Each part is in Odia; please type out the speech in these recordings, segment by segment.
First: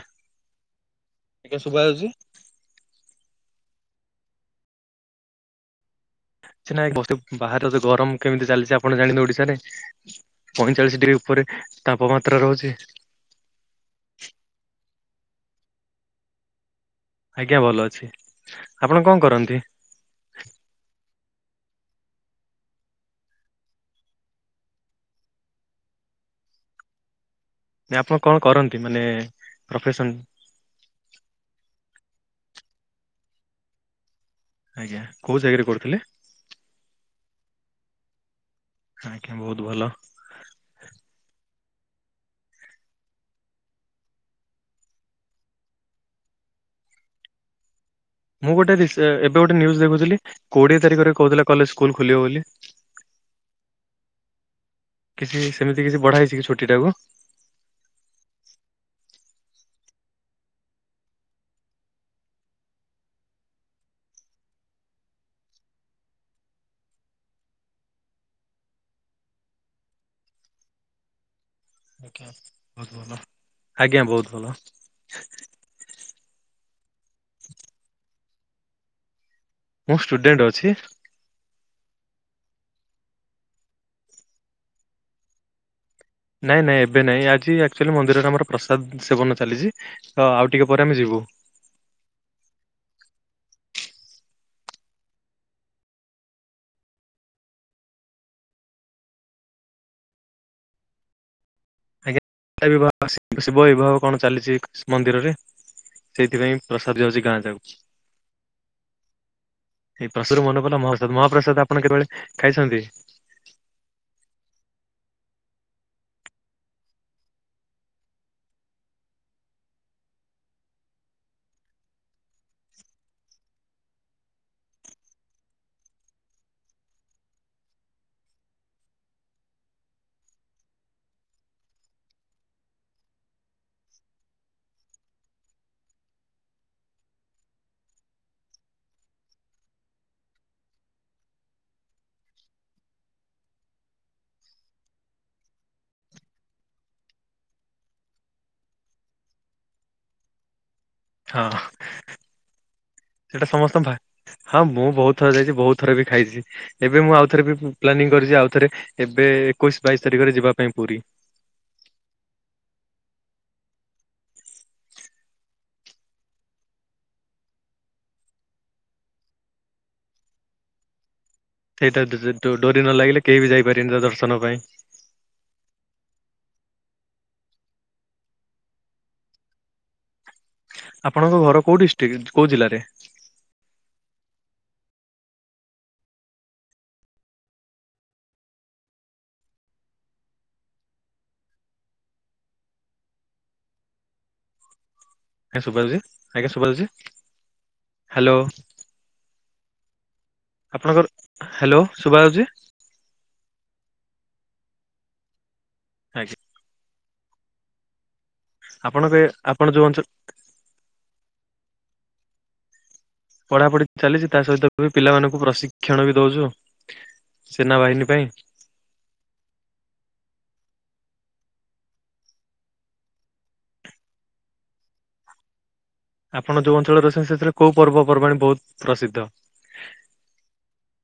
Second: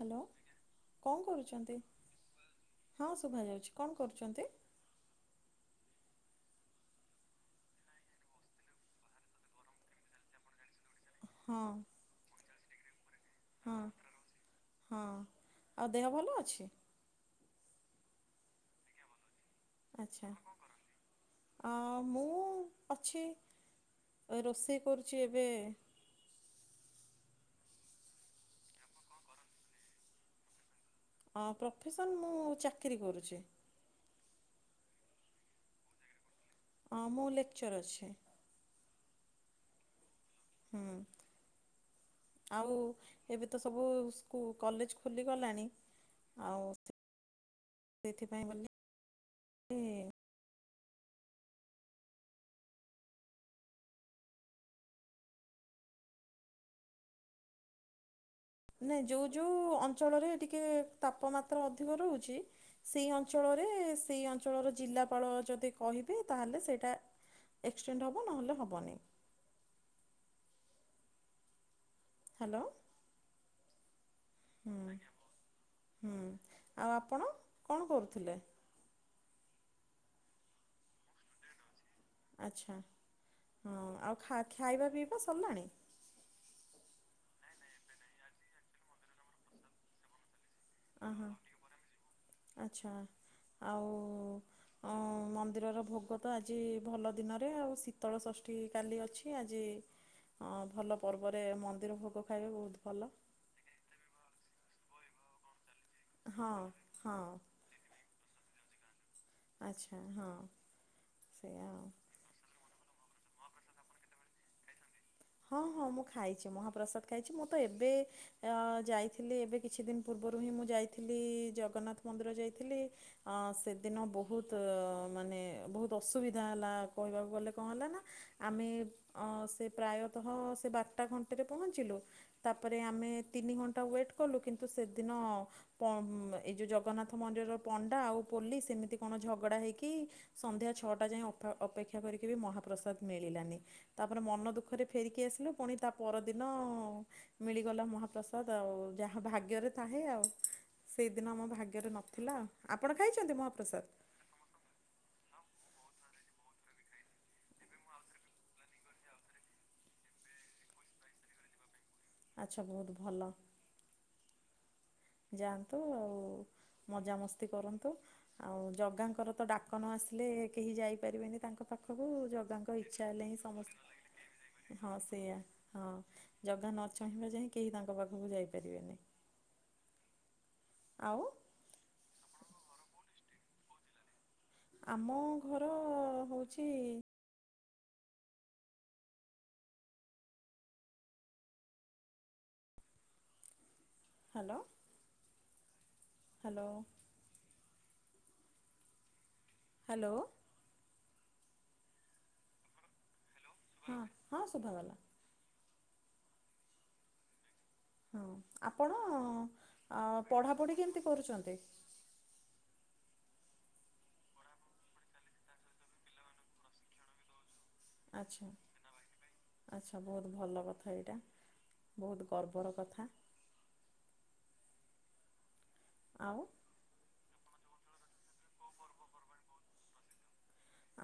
ହ୍ୟାଲୋ କଅଁ ଆଜ୍ଞା କରୁଛନ୍ତି ଶୁଭା ଯାଉଛି? ହଁ ଶୁଭାଯାଉଛି କଣ କରୁଛନ୍ତି? ସେ ନାଇଁ ବସ୍ତୁ ବାହାରେ ତ ଗରମ କେମିତି ଚାଲିଛି ଆପଣ ଜାଣିବେ ଓଡିଶାରେ ପଇଁଚାଳିଶ ଡିଗ୍ରୀ ଉପରେ ହଁ ତାପମାତ୍ରା ରହୁଛି। ହଁ, ହଁ ଆଉ ଦେହ ଭଲ ଅଛି? ଆଜ୍ଞା ଭଲ ଅଛି, ଆପଣ କଣ କରନ୍ତି? ଆଚ୍ଛା। ଆ ମୁଁ ଅଛି ରୋଷେଇ କରୁଚି ଏବେ ନା ଆପଣ କଣ କରନ୍ତି ମାନେ ପ୍ରଫେସନ୍? ହଁ ପ୍ରଫେସନ୍ ମୁଁ ଚାକିରି କରୁଛି। ଆଜ୍ଞା କୋଉ ଜାଗାରେ କରୁଥିଲେ? ହଁ ମୁଁ ଲେକ୍ଚର୍ ଅଛି। ଆଜ୍ଞା ବହୁତ ଭଲ। ହୁଁ। ଆଉ ଏବେ ତ ସବୁ ସ୍କୁ କଲେଜ୍ ଖୋଲିଗଲାଣି। ଆଉ ସେଥିପାଇଁ ମୁଁ ଗୋଟେ ରିସେ ଏବେ ଗୋଟେ ନ୍ୟୁଜ୍ ବୋଲି ଦେଖୁଥିଲି କୋଡିଏ ତାରିଖରେ କହୁଥିଲା କଲେ ସ୍କୁଲ ଖୋଲିବ ବୋଲି। କିଛି ସେମିତି କିଛି ବଢ଼ା ହେଇଛି କି ଛୁଟିଟାକୁ? ନାଇଁ ନାଇଁ ଯଉଁ ଯଉଁ ଅଞ୍ଚଳରେ ଟିକେ ତାପମାତ୍ରା ଅଧିକ ରହୁଛି। ସେଇ ଅଞ୍ଚଳରେ ସେଇ ଅଞ୍ଚଳର ଜିଲ୍ଲାପାଳ ଯଦି କହିବେ ତାହଲେ ସେଇଟା ଏକ୍ସଟେଣ୍ଡ ହେବ ନହେଲେ ହେବନି। ହ୍ୟାଲୋ [unintelligible] ଆଜ୍ଞା ବହୁତ ଭଲ। ହୁଁ ହୁଁ ଆଉ ଆପଣ କ ଣ କରୁଥିଲେ? ମୁଁ ଷ୍ଟୁଡେଣ୍ଟ ଅଛି। ଆଚ୍ଛା ହଁ ଆଉ ଖା-ଖାଇବା ପିଇବା ସରିଲାଣି? ନାଇଁ ନାଇଁ ଏବେ ନାଇଁ ଆଜି ଆକଚୁଆଲି ମନ୍ଦିରରେ ଆମର ପ୍ରସାଦ ସେବନ ଚାଲିଛି। ତ ଆଉ ଟିକେ ପରେ ଆମେ ଯିବୁ। ଅହଁ ଆଚ୍ଛା ଆଉ ଉଁ ମନ୍ଦିରର ଭୋଗ ତ ଆଜି ଭଲ ଦିନରେ ଆଉ ଶୀତଳଷଷ୍ଠୀ କାଲି ଅଛି ଆଜି ହଁ ଭଲ ପର୍ବରେ ମ ଆଜ୍ଞାବା ଶିବ ବିବାହ କଣ ଚାଲିଛି ମନ୍ଦିରରେ ହଁ ସେଇଥିପାଇଁ ପ୍ରସାଦ ହଁ ଯାଉଛି ଗାଁ ଯାକୁ। ଆଚ୍ଛା ଏଇ ହଁ ପ୍ରସଦୁର [unintelligible] ମହାପ୍ରସାଦ ମହାପ୍ରସାଦ ସେଇଆ ଆପଣ ଆଉ। କେତେବେଳେ ଖାଇଛନ୍ତି? ହଁ ହଁ ମୁଁ ଖାଇଛି ମହାପ୍ରସାଦ ଖାଇଛି, ମୁଁ ତ ଏବେ ଯାଇଥିଲି ଏବେ କିଛି ଦିନ ପୂର୍ବରୁ ହିଁ ମୁଁ ଯାଇଥିଲି ଜଗନ୍ନାଥ ମନ୍ଦିର ଯାଇଥିଲି। ଅ ସେଦିନ ବହୁତ ମାନେ ବହୁତ ଅସୁବିଧା ହେଲା କହିବାକୁ ଗଲେ କଣ ହେଲା ନା ଆମେ ଅ ସେ ପ୍ରାୟତଃ ସେ ବାରଟା ଘଣ୍ଟରେ ପହଞ୍ଚିଲୁ। ତା ପରେ ଆମେ ତିନି ଘଣ୍ଟା ୱେଟ୍ କଲୁ କିନ୍ତୁ ସେଦିନ ଏଇ ଯୋଉ ଜଗନ୍ନାଥ ମନ୍ଦିରର ପଣ୍ଡା ଆଉ ପୋଲିସ୍ ସେମିତି କଣ ଝଗଡା ହେଇକି ସନ୍ଧ୍ୟା ଛଅଟା ଯାଇଏ ଅପେକ୍ଷା କରିକି ବି ମହାପ୍ରସାଦ ମିଳିଲାନି, ତାପରେ ମନ ଦୁଃଖରେ ଫେରିକି ଆସିଲୁ ପୁଣି ତା ପରଦିନ ମିଳିଗଲା ମହାପ୍ରସାଦ ଆଉ ଯାହା ଭାଗ୍ୟରେ ଥାଏ ଆଉ। ସେଇଦିନ ହଁ ଆମ ଭାଗ୍ୟରେ ନଥିଲା ଆପଣ ଖାଇଛନ୍ତି ସେଇଟା ସମସ୍ତଙ୍କ ମହାପ୍ରସାଦ? ହଁ ମୁଁ ବହୁତ ଥର ଯାଇଛି ବହୁତ ଥର ବି ଖାଇଛି, ଏବେ ମୁଁ ଆଉ ଥରେ ବି ପ୍ଲାନିଂ କରିଛି ଆଉ ଥରେ ଏବେ ଏକୋଇଶି ବାଇଶି ତାରିଖରେ ଯିବା ପାଇଁ ପୁରୀ। ଆଚ୍ଛା ବହୁତ ଭଲ। ଯାଆନ୍ତୁ ଆଉ ମଜାମସ୍ତି କରନ୍ତୁ। ଆଉ ଜଗାଙ୍କର ତ ଡାକନ ଆସିଲେ କେହି ଯାଇପାରିବେନି ତାଙ୍କ ସେଇଟା ପାଖକୁ ଜଗାଙ୍କ ଡୋରି ନ ଇଚ୍ଛା ଲାଗିଲେ ହେଲେ ହିଁ କେହି ବି ଯାଇପାରିବେନି ତା ଦର୍ଶନ ପାଇଁ। ସମସ୍ତେ ହଁ ସେଇୟା ହଁ ଜଗା ନଚହିଁବା ଯାଇଁ କେହି ତାଙ୍କ ପାଖକୁ ଯାଇପାରିବେନି। ଆଉ ଆପଣଙ୍କ ଘର କୋଉ ଡିଷ୍ଟ୍ରିକ୍ଟ କୋଉ ଜିଲ୍ଲାରେ? ଆମ ଘର ହେଉଛି ହ୍ୟାଲୋ। ହଁ ସୁଭାଯାଉଛି ଆଜ୍ଞା ହ୍ୟାଲୋ ସୁଭାଯାଉଛି ହ୍ୟାଲୋ। ହ୍ୟାଲୋ। ଆପଣଙ୍କର ହ୍ୟାଲୋ ସୁବାଯାଉଛି ହଁ ହଁ ଶୁଭା ଆଜ୍ଞା। ହଁ ଆପଣ ଆପଣଙ୍କ ଆପଣ ଯୋଉ ଅଞ୍ଚଳ ପଢ଼ାପଢ଼ି କେମିତି କରୁଛନ୍ତି? ପଢା ପଢି ଚାଲିଛି ତା ସହିତ ବି ପିଲାମାନଙ୍କୁ ପ୍ରଶିକ୍ଷଣ ବି ଦଉଛୁ। ସେନାବାହିନୀ ପାଇଁ ଆଚ୍ଛା। ଆଚ୍ଛା ବହୁତ ଭଲ କଥା ଏଇଟା ବହୁତ ଗର୍ବର କଥା। ଆଉ ଆପଣ ଯୋଉ ଅଞ୍ଚଳରେ ଅଛନ୍ତି ସେଥିରେ କୋଉ ପର୍ବପର୍ବାଣି ବହୁତ ପ୍ରସିଦ୍ଧ।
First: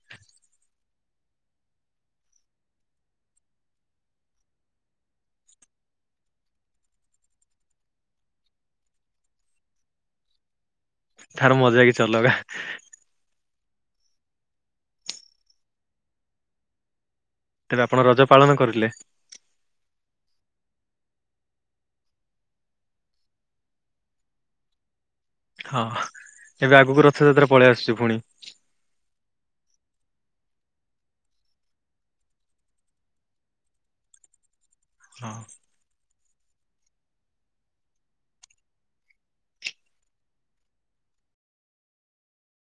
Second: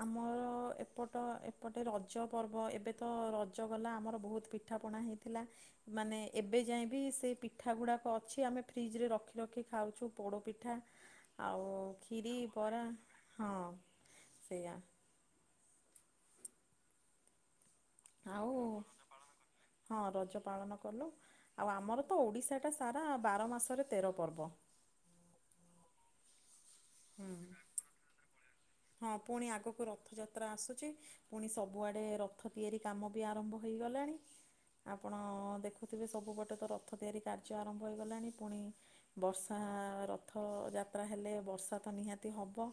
ଆମର ଏପଟ ଏପଟେ ରଜ ପର୍ବ ଏବେ ତ ରଜ ଗଲା ଆମର ବହୁତ ପିଠ ପିଠାପଣା ହେଇଥିଲା ମାନେ ଏବେ ଯାଇଏଁ ବି ସେ ପିଠାଗୁଡ଼ାକ ଅଛି ଆମେ ଫ୍ରିଜରେ ରଖି ରଖି ଖାଉଛୁ ପୋଡ଼ପିଠା। ତାର ଆଉ ମଜା କିଛି ଅଲଗା ଖିରି ପରା ହଁ ସେଇଆ। ତେବେ ଆପଣର ଆଉ ହଁ ରଜ ପାଳନ କଲୁ ଆଉ ଆମର ତ ଓଡ଼ିଶାଟା ସାରା ବାର ମାସରେ ତେର ପର୍ବ। ହଁ ଏବେ ଆଗକୁ ହୁଁ ରଥଯାତ୍ରା ପଳେଇ ଆସୁଛି ପୁଣି। ହଁ ପୁଣି ଆଗକୁ ରଥଯାତ୍ରା ଆସୁଛି ପୁଣି ସବୁଆଡେ ରଥ ତିଆରି କାମ ବି ଆରମ୍ଭ ହେଇଗଲାଣି ଆପଣ ହଁ ଦେଖୁ ଦେଖଥିବେ ସବୁପଟେ ତ ରଥ ତିଆରି କାର୍ଯ୍ୟ ଆରମ୍ଭ ହୋଇଗଲାଣି ପୁଣି ବର୍ଷା ରଥ ଯାତ୍ରା ହେଲେ ବର୍ଷା ତ ନିହାତି ହବ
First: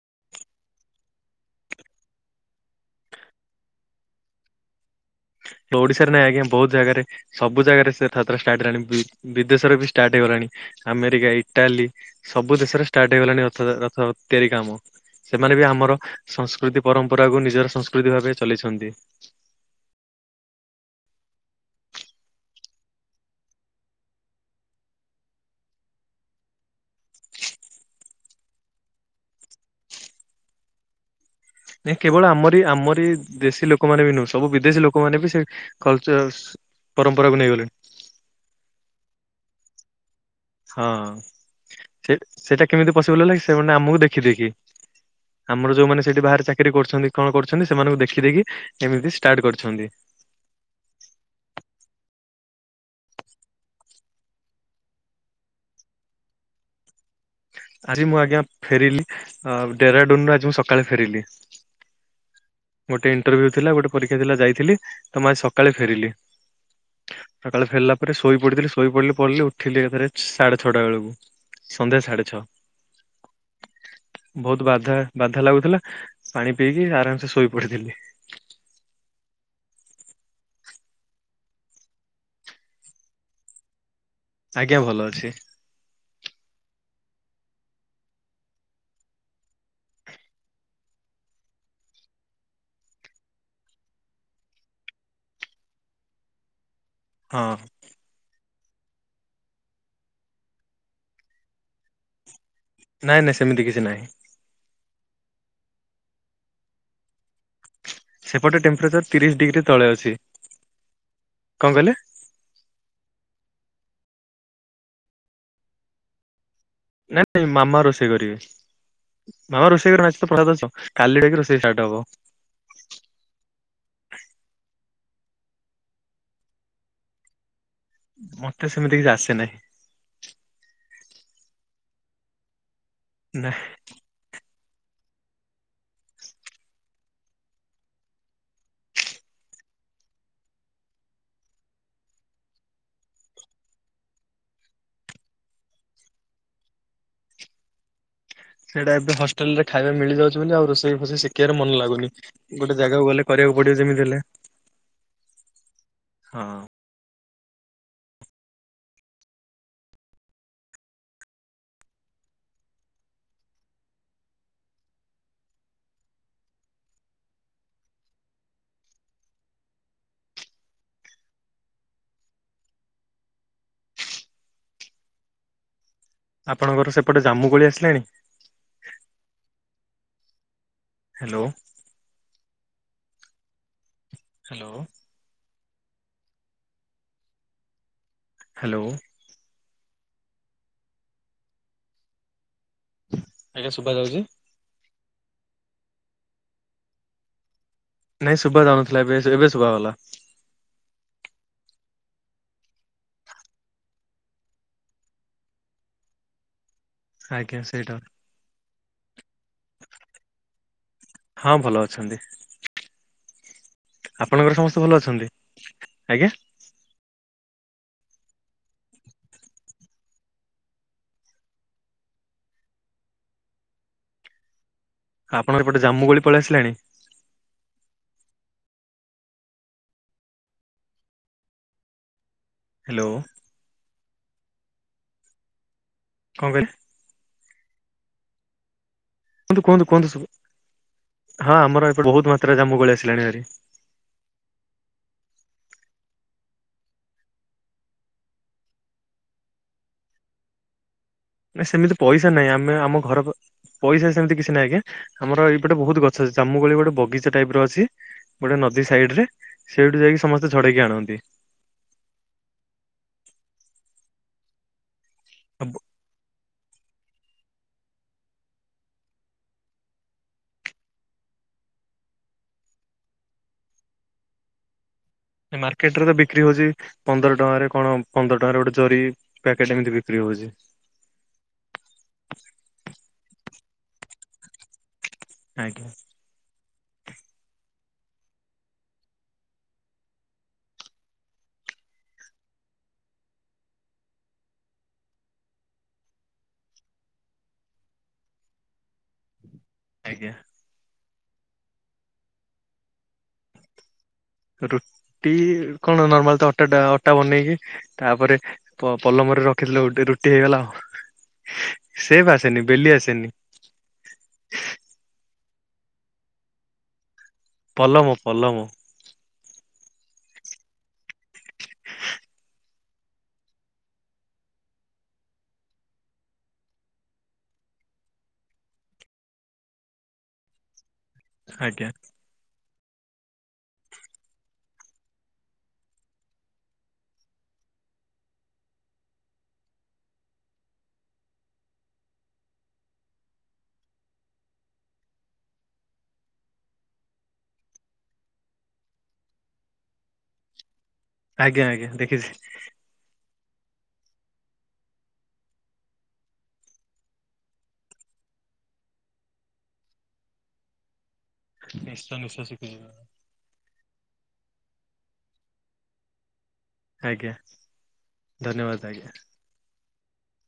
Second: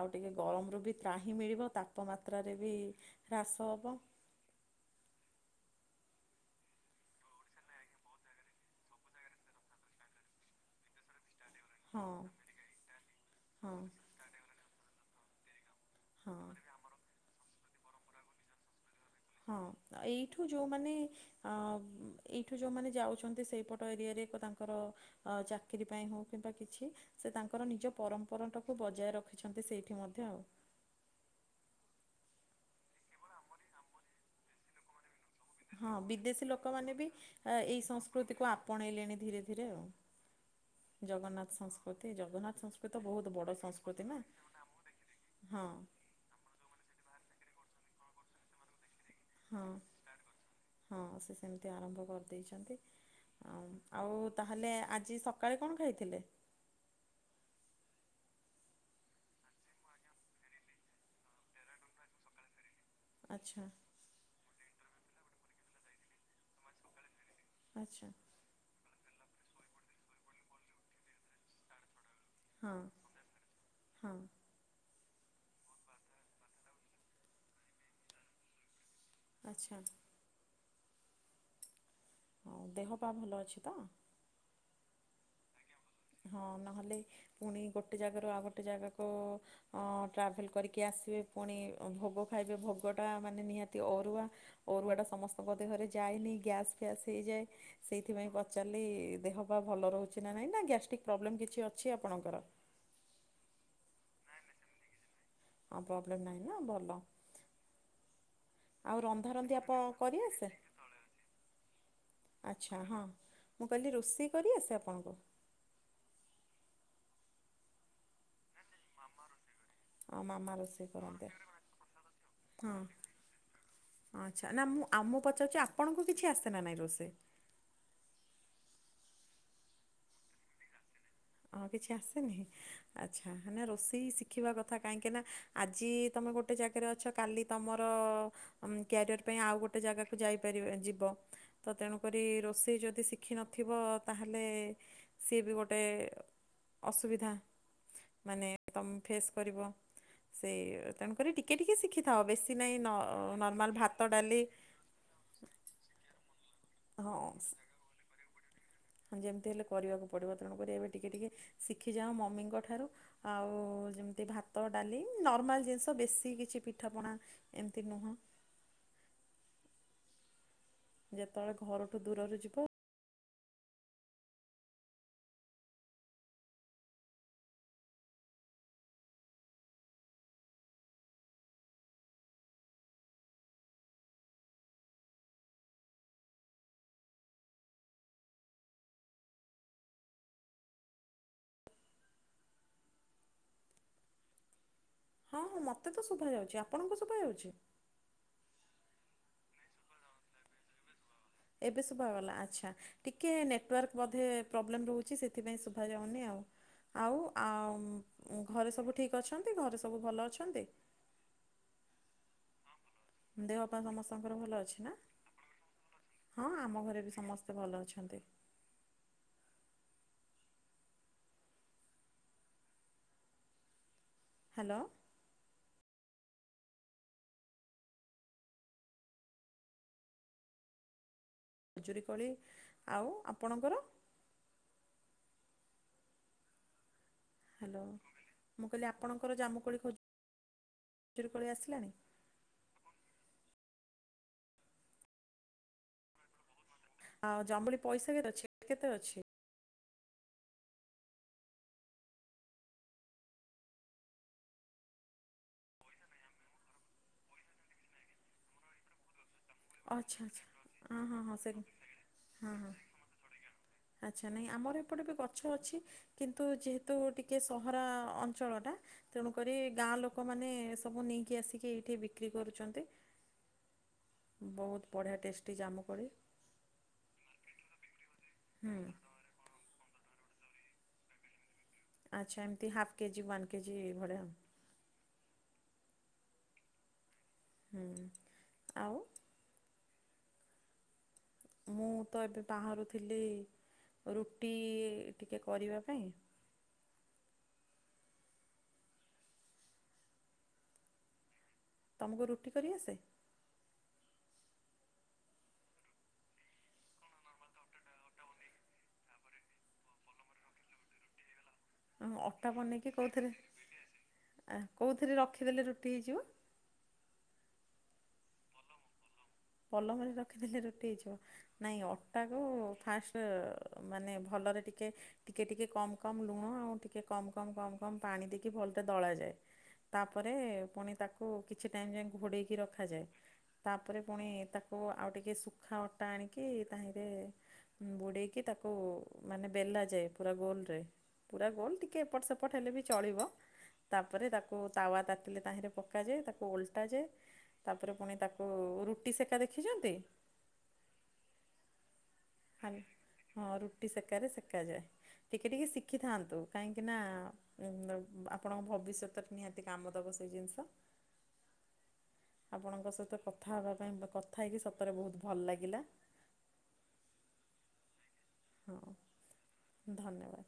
ଆଉ ଟିକେ ଗରମରୁ ବି ତ୍ରାହିଁ ମିଳିବ ତାପମାତ୍ରାରେ ବି ହ୍ରାସ ହେବ। ଓଡିଶାରେ ନାଇଁ ଆଜ୍ଞା ବହୁତ ଜାଗାରେ ସବୁ ଜାଗାରେ ସେ ଛାତ୍ର ଷ୍ଟାର୍ଟ ହେଲାଣି ବି ବିଦେଶରେ ବି ଷ୍ଟାର୍ଟ ହେଇଗଲାଣି ଆମେରିକା ଏଇ ଇଟାଲୀ ହଁ ସବୁ ଦେଶରେ ଷ୍ଟାର୍ଟ ହେଇଗଲାଣି ରଥ ହଁ ରଥ ତିଆରି କାମ ସେମାନେ ବି ଆମର ହଁ। ସଂସ୍କୃତି ପରମ୍ପରାକୁ ନିଜର ସଂସ୍କୃତି ଭାବେ ଚଲେଇଛନ୍ତି। ହଁ ଏଇଠୁ ଯୋଉମାନେ ଆ ଏଇଠୁ ଯୋଉମାନେ ଯାଉଛନ୍ତି ସେଇପଟ ଏରିଆରେ ଏକ ତାଙ୍କର ଅ ଚାକିରି ପାଇଁ ହଉ କିମ୍ବା କିଛି ସେ ତାଙ୍କର ନିଜ ପରମ୍ପରା ଟାକୁ ବଜାୟ ରଖିଛନ୍ତି ସେଇଠି ମଧ୍ୟ ଆଉ ନାଇ କେବଳ ଆମରି ଆମରି ଦେଶୀ ଲୋକମାନେ ବି ନୁହଁ ସବୁ ବିଦେଶୀ ଲୋକମାନେ ବି ସେ ହଁ କଲଚର ବିଦେଶୀ ଲୋକମାନେ ବି ପରମ୍ପରାକୁ ନେଇଗଲେଣି ଏଇ ସଂସ୍କୃତିକୁ ଆପଣେଇଲେଣି ଧୀରେ ଧୀରେ ଆଉ ହଁ ଜଗନ୍ନାଥ ସଂସ୍କୃତି ସେ ଜଗନ୍ନାଥ ସେଇଟା ସଂସ୍କୃତି କେମିତି ତ ପସିବଲ ବହୁତ ହେଲା ବଡ଼ କିସେମାନେ ଆମକୁ ସଂସ୍କୃତି ନା ଦେଖିଦେଇକି। ହଁ ଆମର ଯୋଉମାନେ ସେଠି ବାହାରେ ଚାକିରି କରୁଛନ୍ତି କଣ କରୁଛନ୍ତି ସେମାନଙ୍କୁ ଦେଖିଦେଇକି ଏମିତି ଷ୍ଟାର୍ଟ ହଁ କରିଛନ୍ତି ହଁ ସେ ସେମିତି ଆରମ୍ଭ କରିଦେଇଛନ୍ତି। ହଁ ଆଉ ତାହେଲେ ଆଜି ସକାଳେ କଣ ଖାଇଥିଲେ? ଆଜି ମୁଁ ଆଜ୍ଞା ଫେରିଲି ଡେରାଡୁନୁ ରୁ ଆଜି ମୁଁ ସକାଳେ ଫେରିଲି ଜେରା ନୁଟ [unintelligible] ସକାଳେ ଗୋଟେ ଇଣ୍ଟରଭ୍ୟୁ ଥିଲା ଗୋଟେ ପରୀକ୍ଷା ଥିଲା ଯାଇଥିଲି ତ ମୁ ଆଜି ସକାଳେ ଫେରିଲି। ସକାଳେ ଫେରିଲା ଆଚ୍ଛା ପରେ ଶୋଇ ପଢଥିଲି ଶୋଇ ପଡିଲି ପଢିଲି ଉଠିଲି ଏକା ଥରେ ସାଢେ ଛଅଟା ବେଳକୁ ସନ୍ଧ୍ୟା ସାଢେ ଛଅ ହଁ ହଁ ବହୁତ ବାଧା ବାଧା ଲାଗୁଥିଲା ପାଣି ପିଇକି ଆରାମସେ ଶୋଇ ପଡିଥିଲି। ଆଚ୍ଛା ହଉ ଦେହ ପା ଭଲ ଅଛି ତ? ଆଜ୍ଞା ଭଲ ଅଛି। ହଁ ନହେଲେ ପୁଣି ଗୋଟେ ଜାଗାରୁ ଆଉ ଗୋଟେ ଜାଗାକୁ ଅ -ଟ୍ରାଭେଲ କରିକି ଆସିବେ ପୁଣି ଭୋଗ ଖାଇବେ ଭୋଗଟା ମାନେ ନିହାତି ଅରୁଆ ଅରୁଆ ଟା ସମସ୍ତଙ୍କ ଦେହରେ ଯାଇନି ଗ୍ୟାସ୍ ଫ୍ୟାସ୍ ହଁ ହେଇଯାଏ ସେଇଥିପାଇଁ ପଚାରିଲି ଦେହ ପା ଭଲ ରହୁଛି ନା ନାଇଁ ନା ଗ୍ୟା ଠିକ୍ ପ୍ରୋବ୍ଲେମ୍ କିଛି ଅଛି ଆପଣଙ୍କର। ନାଇଁ ନାଇଁ ସେମିତି କିଛି ନାହିଁ। ହଁ ପ୍ରୋବ୍ଲେମ ନାହିଁ ନା ଭଲ। ସେପଟେ ଆଉ ଟେମ୍ପରେଚର ତିରିଶ ରନ୍ଧାରନ୍ଧି ଡିଗ୍ରୀ ଆପଣ ତଳେ ଅଛି କରିଆସେ? କଣ କହିଲେ ଆଚ୍ଛା ହଁ ମୁଁ କହିଲି ରୋଷେଇ କରି ଆସେ ଆପଣଙ୍କୁ? ନାଇଁ ନାଇଁ ମାମା ରୋଷେଇ କରିବେ। ମାମା ରୋଷେଇ କରି ନାଚ ଆଉ ତ ମାମା ପ୍ରସାଦ ରୋଷେଇ ଅଛ କାଲି କରନ୍ତେ ଡକି ରୋଷେଇ ଷ୍ଟାର୍ଟ ହବ ହଁ ଆଚ୍ଛା ନା ମୁଁ ଆ ମୁକୁ ପଚାରୁଛି ଆପଣଙ୍କୁ କିଛି ଆସେନା ନାହିଁ ରୋଷେଇ ମତେ ସେମିତି କିଛି ଆସେ ନାହିଁ। ହଁ କିଛି ଆସେନି ଆଚ୍ଛା ନାଇଁ ମାନେ ରୋଷେଇ ସି ଖିବା କଥା କାହିଁକିନା ଆଜି ତୁମେ ଗୋଟେ ଜାଗାରେ ଅଛ କାଲି ତମର କ୍ୟାରିଅର ପାଇଁ ଆଉ ଗୋଟେ ଜାଗାକୁ ଯାଇପାରିବ ଯିବ ତ ତେଣୁକରି ରୋଷେଇ ଯଦି ଶିଖିନଥିବ ତାହେଲେ ସିଏ ବି ଗୋଟେ ଅସୁବିଧା ମାନେ ସେଇଟା ତମେ ଏବେ ଫେସ୍ ହଷ୍ଟେଲରେ କରିବ। ଖାଇବା ମିଳିଯାଉଛି ସେ ବୋଲି ଆଉ ରୋଷେଇ ଫୋଷେଇ ତେଣୁକରି ଶିଖିବାରେ ଟିକେ ମନ ଟିକେ ଲାଗୁନି। ଶିଖିଥାଅ। ବେଶୀ ଗୋଟେ ନାଇଁ ଜାଗାକୁ ଗଲେ କରିବାକୁ ପଡିବ ନର୍ମାଲ ଯେମିତି ଭାତ ହେଲେ ଡାଲି ହଁ। ହଁ। ହଁ ଯେମିତି ହେଲେ କରିବାକୁ ପଡ଼ିବ। ତେଣୁ କରି ଏବେ ଟିକେ ଟିକେ ଶିଖିଯାଓ ମମିଙ୍କ ଠାରୁ। ଆଉ ଯେମିତି ଭାତ ଡାଲି ନର୍ମାଲ ଜିନିଷ ବେଶୀ କିଛି ପିଠାପଣା ଏମତି ନୁହଁ। ଯେତେବେଳେ ଘରଠୁ ଦୂରରେ ଯିବ ଆପଣଙ୍କର ସେପଟେ ଜାମ୍ମୁକୋଳି ଆସିଲାଣି? ହ୍ୟାଲୋ। ହାଲୋ। ହାଲୋ। ଆଜ୍ଞା ଶୁବା ଯାଉଚି? ହଁ ହଁ ମୋତେ ତ ଶୁଭା ଯାଉଚି। ଆପଣଙ୍କୁ ଶୁଭା ଯାଉଚି? ନାଇଁ ଶୁବା ଯାଉନଥିଲା ଏବେ, ଏବେ ଶୁବା ଗଲା। ଏବେ ଶୁବା ଗଲା ଆଚ୍ଛା। ଟିକେ ନେଟୱାର୍କ ବୋଧେ ପ୍ରୋବ୍ଲେମ୍ ରହୁଚି ସେଥିପାଇଁ ଶୁବାଯାଉନି ଆଉ। ଆଉ ଆଜ୍ଞା ଆମ୍ ସେଇଟା। ଘରେ ସବୁ ଠିକ୍ ଅଛନ୍ତି ଘରେ ସବୁ ଭଲ ଅଛନ୍ତି? ହଁ ଭଲ ଅଛନ୍ତି। ଦେହ ପା ସମସ୍ତଙ୍କର ଆପଣଙ୍କର ଭଲ ସମସ୍ତେ ଅଛି ନା? ଅଛନ୍ତି ଆଜ୍ଞା। ହଁ ଆମ ଘରେ ବି ସମସ୍ ଭଲ ଅଛନ୍ତି। ହାଲୋ। ଆଉ ଆପଣଙ୍କ ଏପଟେ ଜାମ୍ମୁ କୋଳି ପଳେଇ ଆସିଲାଣି? ଖଜୁରୀ କୋଳି। ହ୍ୟାଲୋ ଆଉ ଆପଣଙ୍କର? କଣ କହିଲେ? ହାଲୋ। ମୁଁ କହିଲି ଆପଣଙ୍କର କୁହନ୍ତୁ ଜାମୁକୋଳି କୁହନ୍ତୁ କୁହନ୍ତୁ ସବୁ ଖଜୁରୀ କୋଳି ଆସିଲାଣି? ଜାମ୍ମୁ କୋଳି ଆସିଲାଣି ଭାରି। ଆଉ [unintelligible] ପଇସା କେତେ ଅଛି କେତେ ଅଛି? ନା ସେମିତି ପଇସା ନାଇଁ। ଆମେ ଆମ ଘର ପଇସା ସେମିତି କିଛି ନାହିଁ ଆଜ୍ଞା। ଆମର ଏଇପଟେ ବହୁତ ଗଛ ଅଛି ଜାମୁ କୋଳି ଗୋଟେ ବଗିଚା ଟାଇପ୍ ର ଅଛି। ଗୋଟେ ନଦୀ ସାଇଡ୍ ରେ। ଓ ସେଇଠୁ ଯାଇକି ଆଚ୍ଛା ଆଚ୍ଛା। ସମସ୍ତେ ଝଡେଇକି ଆଣନ୍ତି ହଁ ହଁ ସେ ହଁ ହଁ। ଆଚ୍ଛା ନାଇଁ ଆମର ଏପଟେ ବି ଗଛ ଅଛି। କିନ୍ତୁ ଯେହେତୁ ଟିକେ ସହରା ଅଞ୍ଚଳଟା ତେଣୁକରି ଗାଁ ଲୋକମାନେ ସବୁ ନେଇକି ଆସିକି ଏଇଠି ବିକ୍ରି କରୁଚନ୍ତି। ବହୁତ ବଢ଼ିଆ ଟେଷ୍ଟ ମାର୍କେଟ ରେ ତ ବିକ୍ରି ହଉଚି ପନ୍ଦର ଟଙ୍କାରେ କଣ ପନ୍ଦର ଟଙ୍କାରେ ଗୋଟେ ହୁଁ ଜରି। ପ୍ୟାକେଟ୍ ଏମିତି ବିକ୍ରି ହଉଚି। ଆଚ୍ଛା ଏମତି ହାଫ୍ କେଜି ୱାନ୍ କେଜି ଏଇ ଭଳିଆ ଆଉ। ଆଜ୍ଞା। ହୁଁ। ଆଉ ମୁଁ ତ ଏବେ ବାହାରୁଥିଲି ରୁଟି ଟିକେ କରିବା ପାଇଁ ଆଜ୍ଞା। ତମକୁ ରୁଟି କରିଆସେ? ରୁଟି କଣ ନର୍ମାଲ ତ ଅଟା ଟା ଅଟା ବନେଇକି ତାପରେ ପ ପଲମରେ ରଖିଥିଲେ ରୁଟି ହେଇଗଲା ଆଉ ସେ ବି ଆସେନି ବେଲି ଆସେନି। ଆ କୋଉଥିରେ ରଖିଦେଲେ ରୁଟି ହେଇଯିବ? ପଲମ ପଲମ। ପଲମରେ ରଖିଦେଲେ ରୁଟି ହେଇଯିବ। ନାଇଁ ଅଟାକୁ ଫାଷ୍ଟ ମାନେ ଭଲରେ ଟିକେ ଟିକେ ଟିକେ କମ କମ ଲୁଣ ଆଉ ଟିକେ କମ କମ କମ କମ ପାଣି ଦେଇକି ଭଲରେ ଦଳାଯାଏ। ତାପରେ ପୁଣି ତାକୁ କିଛି ଟାଇମ ଆଜ୍ଞା ଯାଏ ଘୋଡେଇକି ରଖାଯାଏ ତାପରେ ପୁଣି ତାକୁ ଆଉ ଟିକେ ଶୁଖା ଅଟା ଆଣିକି ତାହିଁରେ ବୁଡେଇକି ତାକୁ ମାନେ ବେଲା ଯାଏ ପୁରା ଗୋଲରେ। ପୁରା ଗୋଲ ଟିକିଏ ଏପଟ ସେପଟ ହେଲେ ବି ଚଳିବ। ତାପରେ ତାକୁ ତାୱା ତାତିଲେ ତାହିଁରେ ପକାଯାଏ ତାକୁ ଓଲଟାଯାଏ। ତାପରେ ପୁଣି ତାକୁ ରୁଟି ସେକା ଦେଖିଛନ୍ତି? ଆଜ୍ଞା ଆଜ୍ଞା ଦେଖିଛି। ଖାଲି ହଁ ରୁଟି ସେକାରେ ସେକାଯାଏ ଟିକେ ଟିକେ ଶିଖିଥାନ୍ତୁ କାହିଁକିନା? ଆପଣଙ୍କ ଭବିଷ୍ୟତରେ ନିହାତି କାମ ଦେବ ସେଇ ଜିନିଷ। [inaudible] ନିଶ୍ଚୟ ନିଶ୍ଚୟ ଶିଖିଯିବ ଆପଣଙ୍କ ସହିତ କଥା ହେବା ପାଇଁ କଥା ହେଇକି ସତରେ ବହୁତ ଭଲ ଲାଗିଲା। ଆଜ୍ଞା ହଁ ଧନ୍ୟବାଦ ଆଜ୍ଞା। ଧନ୍ୟବାଦ।